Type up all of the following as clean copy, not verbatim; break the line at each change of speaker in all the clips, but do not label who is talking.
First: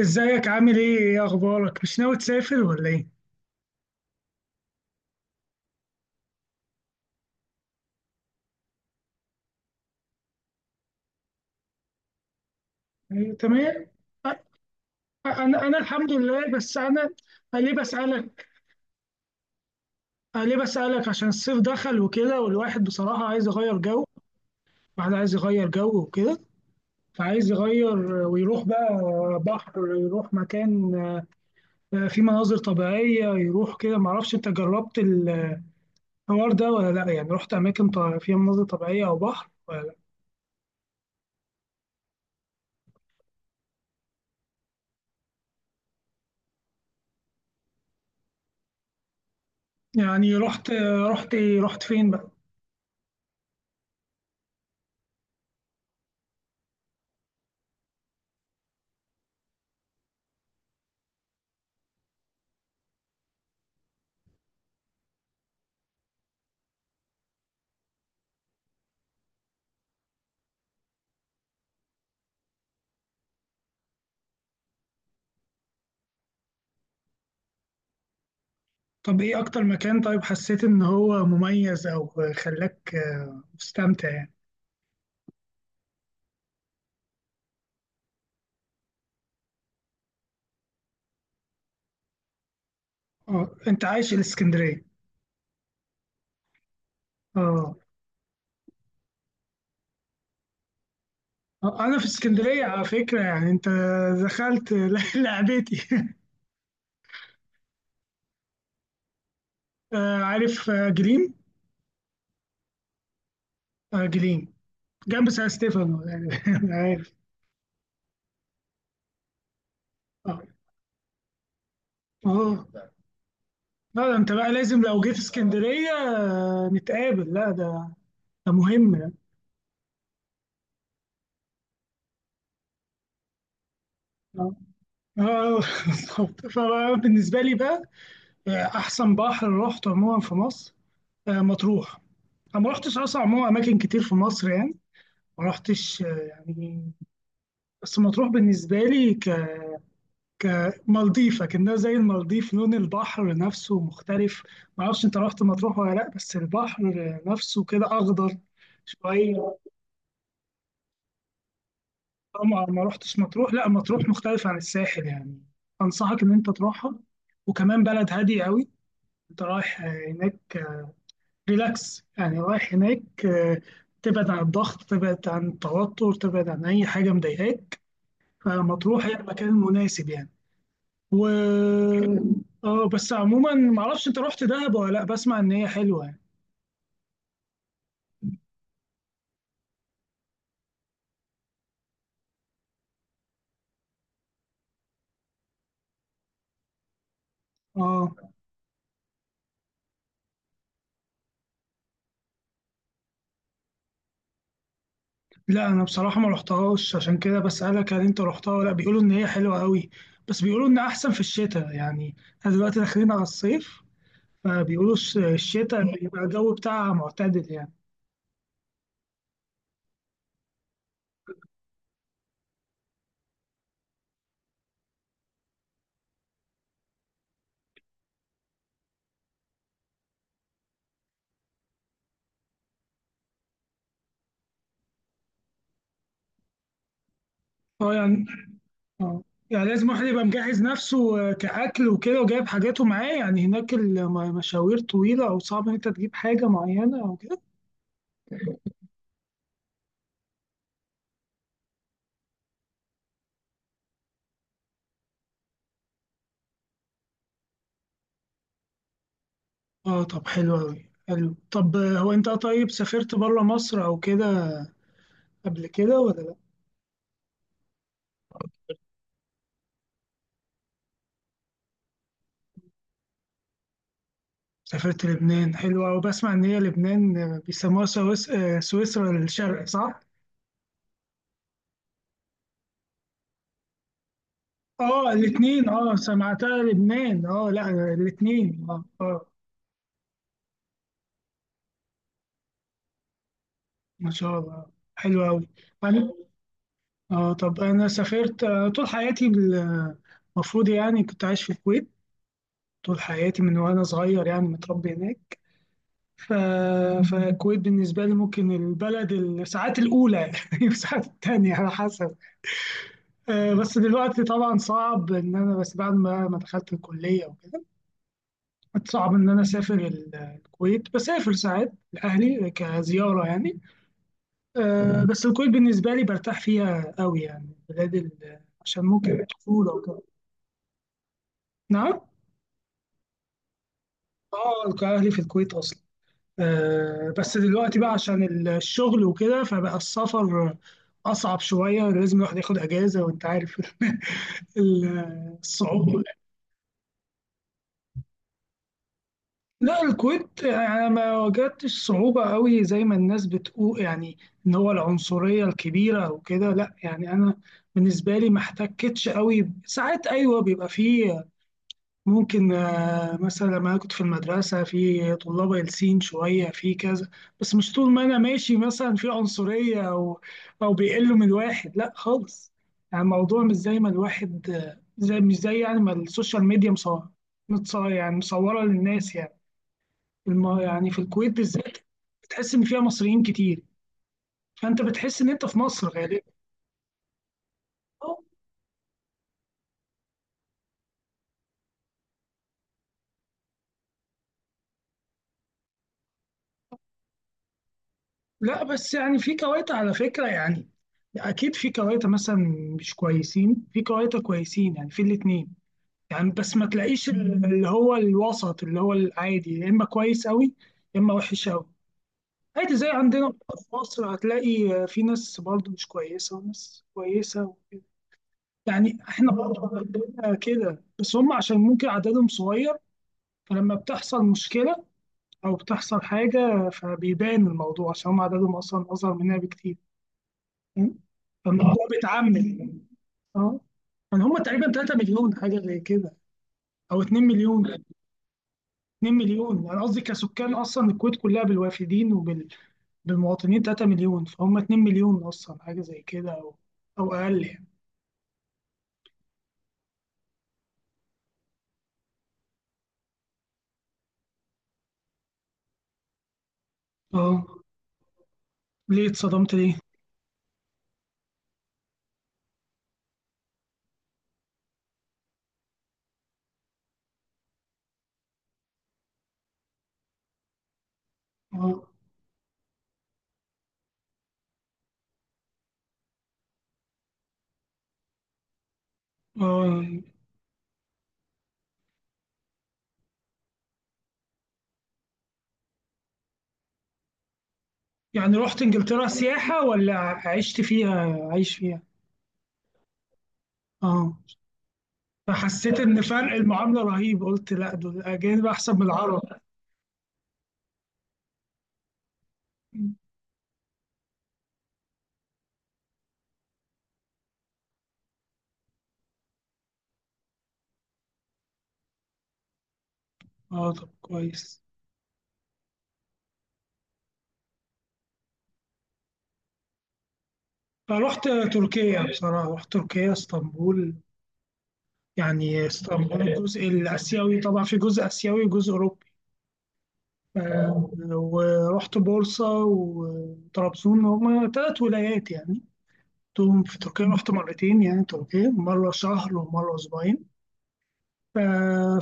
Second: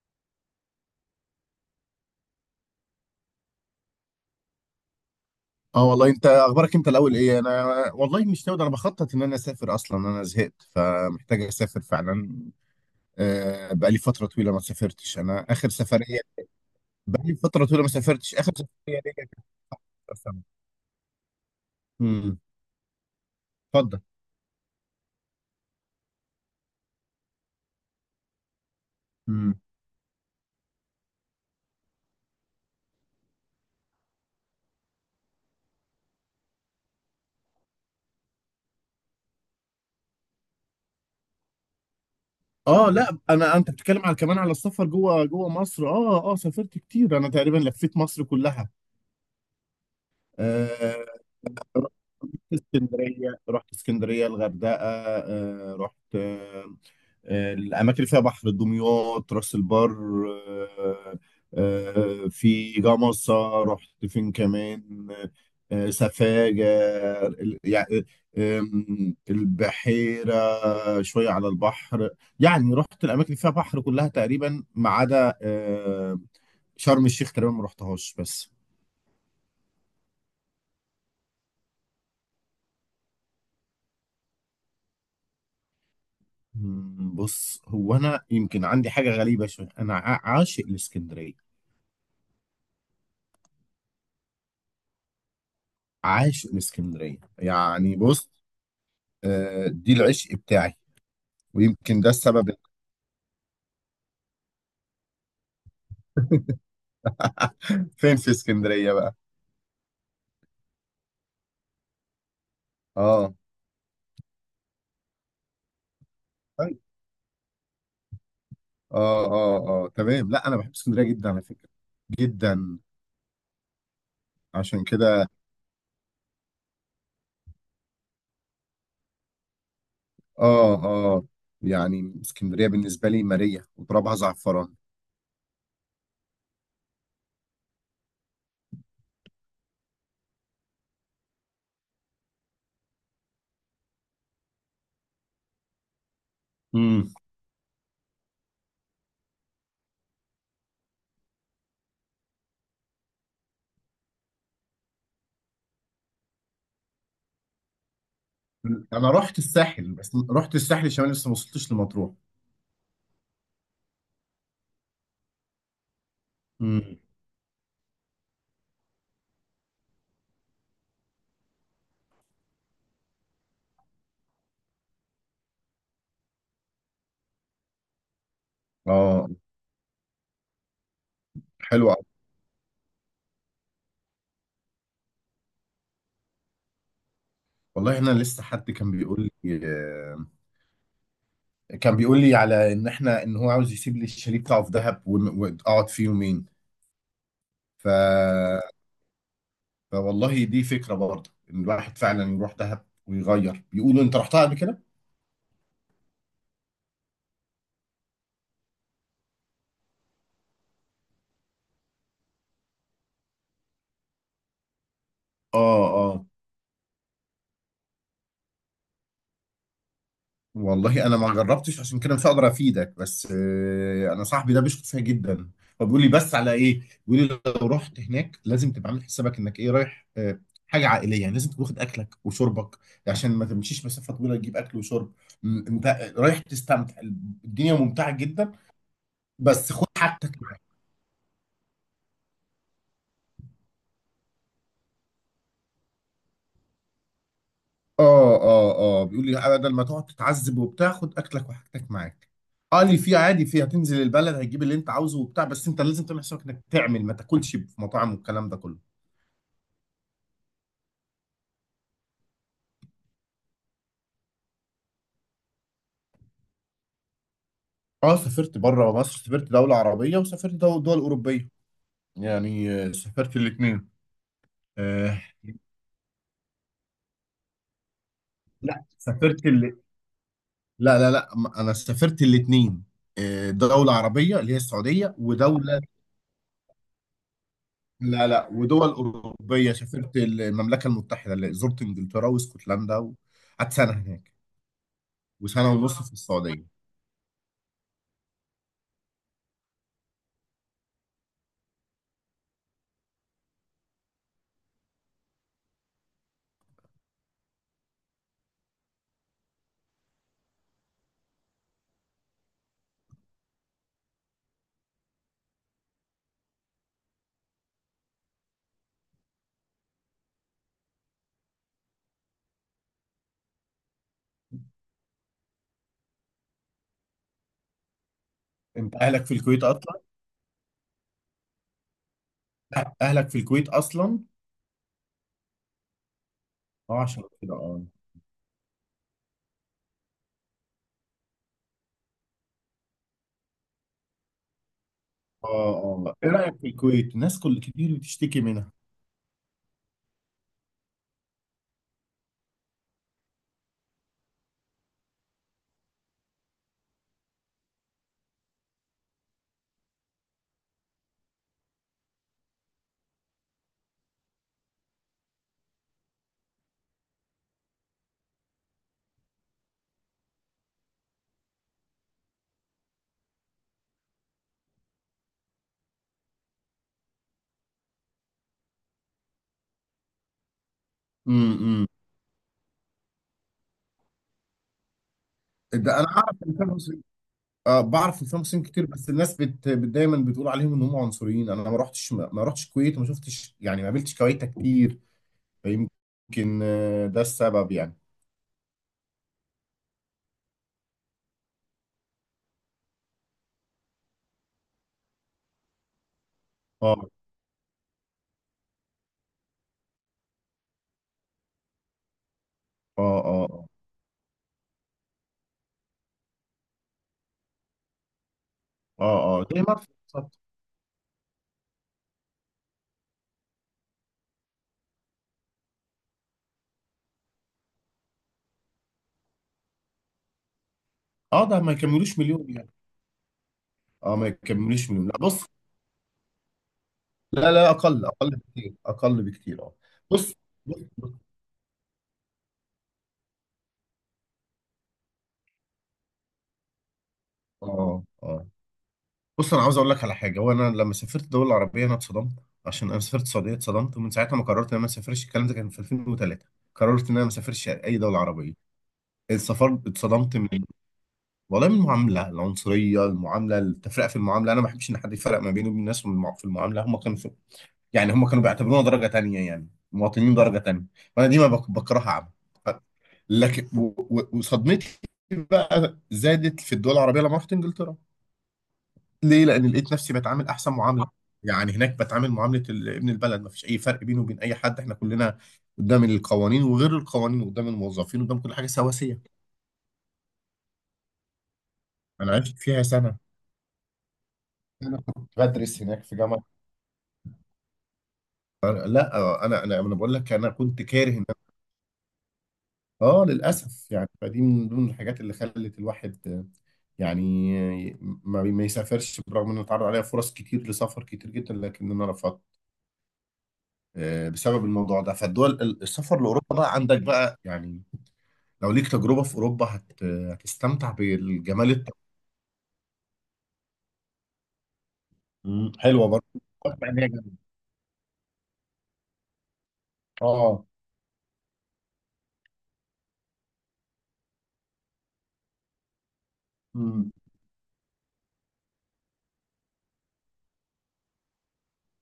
ازيك؟ عامل ايه؟ ايه اخبارك؟ مش ناوي تسافر ولا ايه؟
اه والله، انت اخبارك؟ انت الاول. ايه انا؟ والله مش ناوي، ده انا بخطط ان انا اسافر، اصلا انا زهقت فمحتاج اسافر فعلا.
أيوة، تمام.
بقالي فتره
أ-
طويله ما سافرتش انا،
انا
اخر
انا الحمد
سفريه،
لله، بس انا
بقالي
أنا
فتره
ليه
طويله ما سافرتش،
بسالك.
اخر سفريه ليا كانت في
أنا
سنه.
ليه بسالك؟ عشان الصيف دخل
امم.
وكده، والواحد بصراحه عايز يغير
اتفضل.
جو. الواحد عايز يغير جو وكده، فعايز يغير ويروح بقى
امم.
بحر، يروح مكان فيه مناظر طبيعيه، يروح كده. معرفش انت جربت الحوار ده ولا لا، يعني رحت اماكن فيها مناظر طبيعيه او بحر ولا لا؟
اه، لا، انا انت بتتكلم على كمان على السفر جوه مصر. اه اه، سافرت كتير انا، تقريبا لفيت مصر كلها.
يعني رحت؟
آه،
رحت ايه؟ رحت
رحت
فين بقى؟
رحت اسكندريه الغردقه. رحت الأماكن اللي فيها بحر، دمياط، راس البر. آه، في جمصة. رحت فين كمان؟ سفاجة، يعني البحيرة، شوية على البحر. يعني رحت الأماكن اللي فيها بحر كلها تقريبا ما عدا شرم الشيخ، تقريبا ما رحتهاش. بس
طب ايه اكتر مكان طيب حسيت ان هو مميز او خلاك مستمتع يعني؟
بص، هو أنا يمكن عندي حاجة غريبة شوية. أنا عاشق الإسكندرية،
اه، انت عايش الاسكندريه.
عاشق الإسكندرية،
اه،
يعني بص دي العشق بتاعي،
انا
ويمكن
في
ده السبب إن-.
اسكندريه على فكره، يعني انت دخلت لعبتي.
فين في اسكندرية بقى؟
عارف؟ جليم،
اه،
جليم، جنب سان ستيفانو يعني،
طيب.
عارف.
اه اه اه، تمام.
اه،
لا، انا بحب اسكندرية جدا على فكرة،
اه،
جدا.
لا ده انت بقى لازم
عشان
لو جيت
كده،
اسكندريه نتقابل، لا ده ده مهم يعني.
اه اه، يعني اسكندرية بالنسبة لي مارية وترابها
اه،
زعفران.
آه، بالظبط. فبالنسبه لي بقى، احسن بحر رحته عموما في مصر مطروح. انا ما رحتش اصلا عموما اماكن كتير في مصر يعني، ما رحتش يعني،
امم
بس مطروح بالنسبه لي ك كمالديف، كأنها زي المالديف، لون البحر نفسه مختلف. ما اعرفش انت رحت مطروح ولا لا، بس البحر نفسه كده اخضر
انا رحت
شويه.
الساحل، بس رحت الساحل الشمالي، لسه ما وصلتش لمطروح.
طبعا ما رحتش مطروح، لا مطروح مختلف عن الساحل يعني، انصحك ان انت تروحها.
امم
وكمان بلد هاديه قوي، انت رايح هناك ريلاكس، يعني رايح هناك تبعد عن الضغط، تبعد عن التوتر، تبعد عن أي حاجة مضايقاك، فلما تروح هي
اه،
المكان المناسب يعني. و
حلوة أوي.
اه بس عموما، معرفش انت رحت دهب ولا لا، بسمع ان هي حلوة يعني.
والله، انا لسه حد كان بيقول لي، كان بيقول لي على ان احنا ان هو عاوز يسيب لي الشاليه بتاعه في دهب واقعد فيه يومين. ف...
اه،
فوالله دي فكرة برضه ان الواحد فعلا يروح دهب ويغير. بيقولوا انت رحتها قبل كده؟
لا انا بصراحة ما رحتهاش، عشان كده بسألك هل انت رحتها ولا لا. بيقولوا ان هي حلوة قوي، بس بيقولوا ان احسن في الشتاء، يعني احنا دلوقتي داخلين على الصيف، فبيقولوا الشتاء
اه
بيبقى
اه،
الجو بتاعها معتدل يعني.
والله انا ما جربتش، عشان كده مش هقدر افيدك، بس انا صاحبي ده بيشكر فيها جدا، فبيقول لي. بس على ايه؟ بيقول لي لو رحت هناك لازم تبقى عامل حسابك انك ايه، رايح حاجة عائلية، يعني لازم تكون واخد اكلك وشربك عشان ما تمشيش مسافة طويلة تجيب اكل وشرب. انت رايح تستمتع، الدنيا
اه،
ممتعة
يعني
جدا،
اه، يعني
بس خد
لازم واحد يبقى
حاجتك.
مجهز نفسه كأكل وكده، وجايب حاجاته معاه، يعني هناك المشاوير طويلة، أو صعب إن أنت تجيب حاجة معينة أو كده.
اه اه اه، بيقول لي بدل ما تقعد تتعذب وبتاع، خد اكلك وحاجتك معاك. قال لي في عادي، في هتنزل البلد هتجيب اللي انت عاوزه وبتاع، بس انت لازم تعمل حسابك انك تعمل ما تاكلش في مطاعم والكلام ده كله.
اه، طب حلو أوي، حلو. طب، هو أنت طيب سافرت بره مصر أو كده قبل كده ولا لأ؟
اه، سافرت بره مصر، سافرت دولة عربية وسافرت دول أوروبية. يعني سافرت الاثنين.
سافرت
آه
لبنان؟ حلو أوي، بسمع إن هي لبنان بيسموها
لا،
سويسرا
سافرت
الشرق، صح؟
لا لا لا، انا سافرت الاثنين. دولة عربية اللي هي
اه
السعودية
الاتنين،
ودولة،
اه سمعتها لبنان، اه لا
لا لا،
الاتنين، اه
ودول
اه.
أوروبية. سافرت المملكة المتحدة اللي زرت إنجلترا واسكتلندا، وقعدت سنة
ما
هناك،
شاء الله، حلو أوي
وسنة ونص
يعني.
في السعودية.
اه طب انا سافرت طول حياتي المفروض، يعني كنت عايش في الكويت طول حياتي من وانا صغير، يعني متربي هناك. ف... فالكويت بالنسبه لي ممكن البلد الساعات الاولى يعني، والساعات التانية على حسب. بس دلوقتي طبعا صعب ان انا، بس بعد ما دخلت الكليه وكده، صعب ان انا اسافر الكويت، بسافر ساعات لاهلي كزياره يعني. بس الكويت بالنسبه لي برتاح فيها قوي يعني، بلاد عشان
أنت
ممكن
أهلك في الكويت
الطفوله
أصلا؟
وكده. نعم.
لا، أهلك في الكويت أصلا؟
اه، كان اهلي في الكويت اصلا،
أه،
آه
عشان
بس
كده،
دلوقتي
أه.
بقى عشان الشغل وكده، فبقى السفر اصعب شويه، لازم الواحد ياخد اجازه، وانت عارف
أه
الصعوبه.
أه، إيه رأيك في الكويت؟ ناس كل كتير بتشتكي منها.
لا الكويت انا ما واجهتش صعوبه قوي زي ما الناس بتقول يعني، ان هو العنصريه الكبيره وكده، لا يعني انا بالنسبه لي ما احتكتش قوي. ساعات ايوه بيبقى فيه، ممكن مثلا لما أنا كنت في المدرسة، في طلاب قلسين شوية في كذا، بس مش طول ما أنا ماشي مثلا في عنصرية أو أو بيقلوا من الواحد، لا خالص. يعني الموضوع مش زي ما الواحد آه، زي مش زي يعني ما السوشيال ميديا مصورة، متصور يعني مصورة للناس يعني. يعني في الكويت بالذات
امم
بتحس إن فيها مصريين كتير، فأنت بتحس إن أنت في مصر
ده أنا
غالبا.
أعرف إن فيها مسلمين، أه
أو-
بعرف إن فيها مسلمين كتير، بس الناس بت دايما بتقول عليهم إن هم عنصريين. أنا ما رحتش، الكويت وما شفتش، يعني ما قابلتش كويتة كتير، فيمكن ده السبب يعني.
لا بس يعني في كويت على فكرة يعني، اكيد في كواتة مثلا مش كويسين، في كواتة كويسين، يعني في الاتنين يعني. بس ما تلاقيش
أه
اللي هو الوسط، اللي هو العادي، يا اما كويس قوي يا اما وحش قوي، عادي زي
أه
عندنا.
أه
في
آه.
مصر هتلاقي في ناس برضو مش كويسة وناس كويسة وكده، يعني
اه
احنا
اه، زي
برضو
مدفع،
عندنا
بالظبط.
كده، بس هم عشان ممكن عددهم صغير، فلما بتحصل مشكلة او بتحصل حاجة فبيبان الموضوع، عشان هم عددهم اصلا اصغر مننا بكتير،
اه، ده ما
فالموضوع
يكملوش مليون يعني.
بيتعمم. اه
اه،
يعني
ما
هم تقريبا
يكملوش
3
مليون، لا
مليون
بص.
حاجه زي كده، او 2
لا
مليون.
لا، اقل اقل بكتير،
2
اقل بكتير،
مليون
اه.
انا قصدي
بص
كسكان،
بص
اصلا الكويت
بص،
كلها بالوافدين وبالمواطنين 3 مليون، فهم 2 مليون اصلا حاجه زي كده، او او اقل يعني.
اه اه، بص انا عاوز اقول لك على حاجه. وانا لما سافرت دول العربيه انا اتصدمت، عشان انا سافرت السعوديه اتصدمت، ومن ساعتها ما قررت ان انا ما اسافرش. الكلام ده كان في 2003، قررت ان انا ما
اه،
اسافرش اي دوله عربيه.
ليه اتصدمت
السفر،
ليه؟
اتصدمت من، والله، من المعامله العنصريه، المعامله، التفرقه في المعامله. انا ما بحبش ان حد يفرق ما بيني وبين الناس في في المعامله. هم كانوا، يعني هم كانوا بيعتبرونا درجة تانية، يعني مواطنين درجة تانية. فأنا دي ما
اه
بكرهها عم. ف- لكن وصدمتي بقى زادت في الدول العربية لما رحت إنجلترا. ليه؟ لأن
اه،
لقيت نفسي بتعامل أحسن معاملة. يعني هناك بتعامل معاملة ابن البلد، ما فيش أي فرق بينه وبين أي حد، إحنا كلنا قدام القوانين وغير القوانين، قدام الموظفين،
يعني
قدام كل
رحت
حاجة،
انجلترا
سواسية.
سياحه ولا عشت فيها، عايش فيها؟
أنا عشت فيها سنة،
اه،
أنا كنت
فحسيت
بدرس
ان
هناك في
فرق
جامعة.
المعامله رهيب، قلت لا دول الاجانب احسن من العرب.
لا، أنا بقول لك، أنا كنت كاره، اه، للاسف يعني. فدي من ضمن الحاجات اللي خلت الواحد يعني ما يسافرش، برغم انه اتعرض عليها فرص كتير لسفر كتير جدا، لكن انا رفضت
اه طب كويس.
بسبب الموضوع ده. فالدول السفر لاوروبا بقى عندك بقى يعني، لو ليك تجربه في اوروبا هتستمتع
فرحت
بالجمال الط-.
تركيا بصراحة، رحت تركيا اسطنبول، يعني
حلوه
اسطنبول
برضه.
الجزء
أتوقع إن هي
الآسيوي،
جميلة.
طبعا في جزء آسيوي وجزء أوروبي،
اه.
ورحت بورصة وطرابزون، هما تلات ولايات يعني، رحتهم في تركيا.
مم.
رحت مرتين يعني تركيا، مرة شهر ومرة أسبوعين.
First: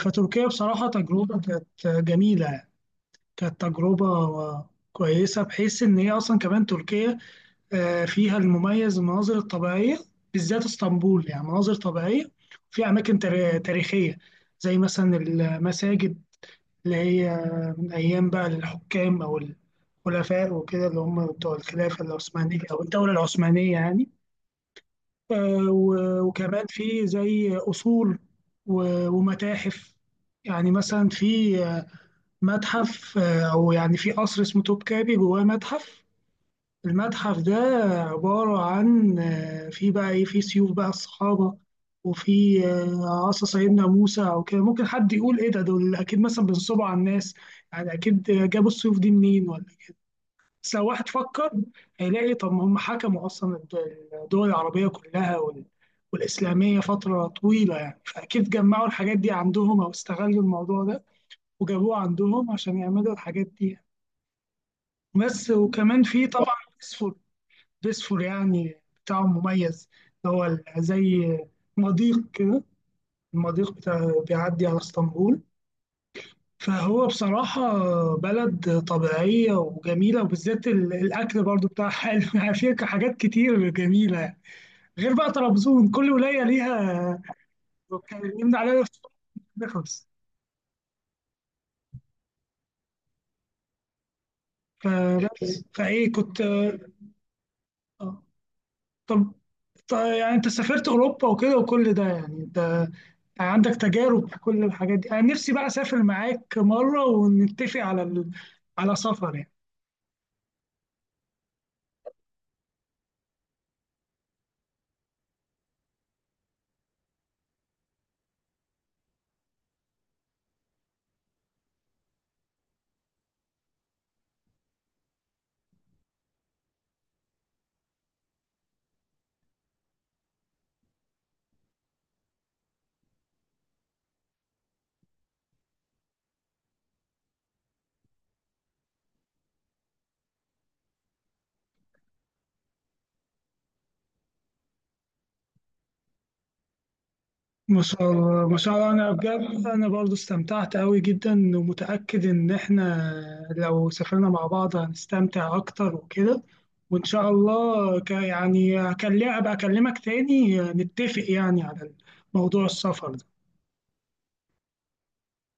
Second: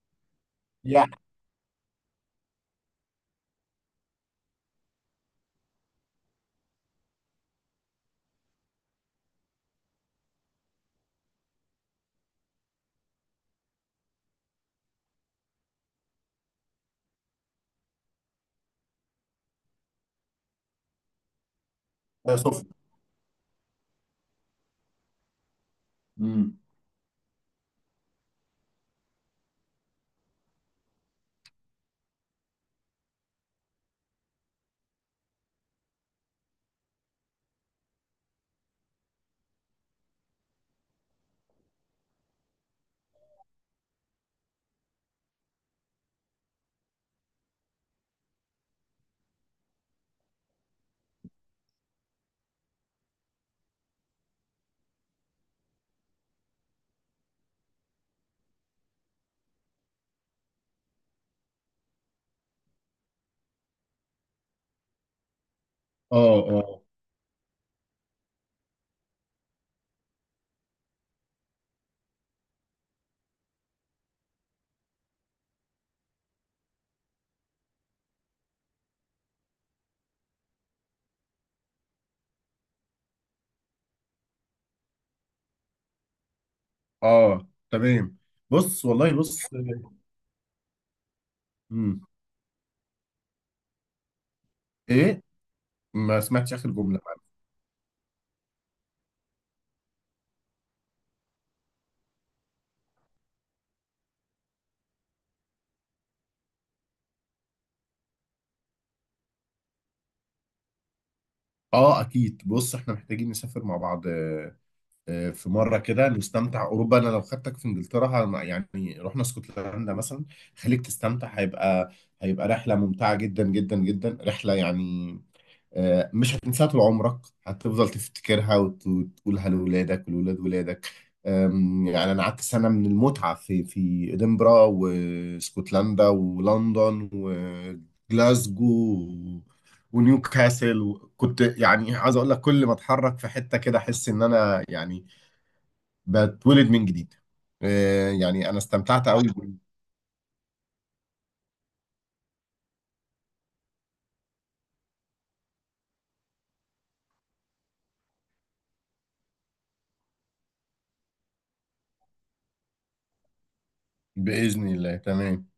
فتركيا بصراحة
يا
تجربة كانت جميلة يعني. كانت تجربة كويسة، بحيث إن هي أصلا كمان تركيا فيها المميز المناظر الطبيعية، بالذات اسطنبول يعني مناظر طبيعية، في أماكن تاريخية زي مثلا المساجد، اللي هي من أيام بقى الحكام أو الخلفاء وكده، اللي هم بتوع الخلافة العثمانية
سفن.
أو الدولة العثمانية يعني.
مم.
وكمان في زي أصول ومتاحف. يعني مثلا في متحف أو يعني في قصر اسمه توبكابي، جواه متحف. المتحف ده عبارة عن في بقى إيه، في سيوف بقى الصحابة، وفي عصا سيدنا موسى أو كده. ممكن حد يقول إيه ده، دول أكيد مثلا بينصبوا على الناس، يعني أكيد جابوا السيوف دي منين ولا إيه؟ بس لو واحد فكر هيلاقي، طب ما هم حكموا أصلا الدول العربية كلها والإسلامية فترة طويلة يعني، فأكيد جمعوا الحاجات دي عندهم، أو استغلوا الموضوع ده وجابوه عندهم عشان يعملوا الحاجات دي يعني. بس وكمان في
اه
طبعا
اه
بيسفور يعني، بتاعه مميز، اللي هو زي مضيق كده، المضيق بتاع بيعدي على اسطنبول. فهو بصراحة بلد طبيعية وجميلة، وبالذات الأكل برضو بتاعها حلو يعني، فيها حاجات كتير جميلة يعني. غير بقى طرابزون، كل ولاية ليها
اه، تمام.
كان يمنع عليها
بص والله بص.
نخلص.
مم. ايه؟
فبس فإيه
ما
كنت
سمعتش اخر جمله.
آه. طب طب يعني أنت سافرت أوروبا وكده وكل ده، يعني أنت عندك تجارب في كل الحاجات دي، انا نفسي بقى اسافر معاك مره ونتفق على على سفر يعني.
اه، اكيد، بص احنا محتاجين نسافر مع بعض في مره كده نستمتع اوروبا. انا لو خدتك في انجلترا يعني رحنا اسكتلندا مثلا، خليك تستمتع. هيبقى رحله ممتعه جدا جدا جدا، رحله يعني مش هتنساها طول عمرك، هتفضل تفتكرها وتقولها لأولادك ولولاد ولادك. يعني أنا قعدت سنة من المتعة في إدنبرا واسكتلندا ولندن وجلاسجو و- ونيوكاسل. وكنت يعني عايز أقول لك، كل ما أتحرك في حتة كده أحس إن أنا يعني بتولد من جديد.
ما شاء الله،
يعني
ما
أنا
شاء الله.
استمتعت
انا
أوي.
بجد انا برضو استمتعت قوي جدا، ومتاكد ان احنا لو سافرنا مع بعض هنستمتع اكتر وكده، وان شاء الله يعني هكلم ابقى اكلمك تاني، نتفق يعني على موضوع السفر ده.
بإذن الله، تمام.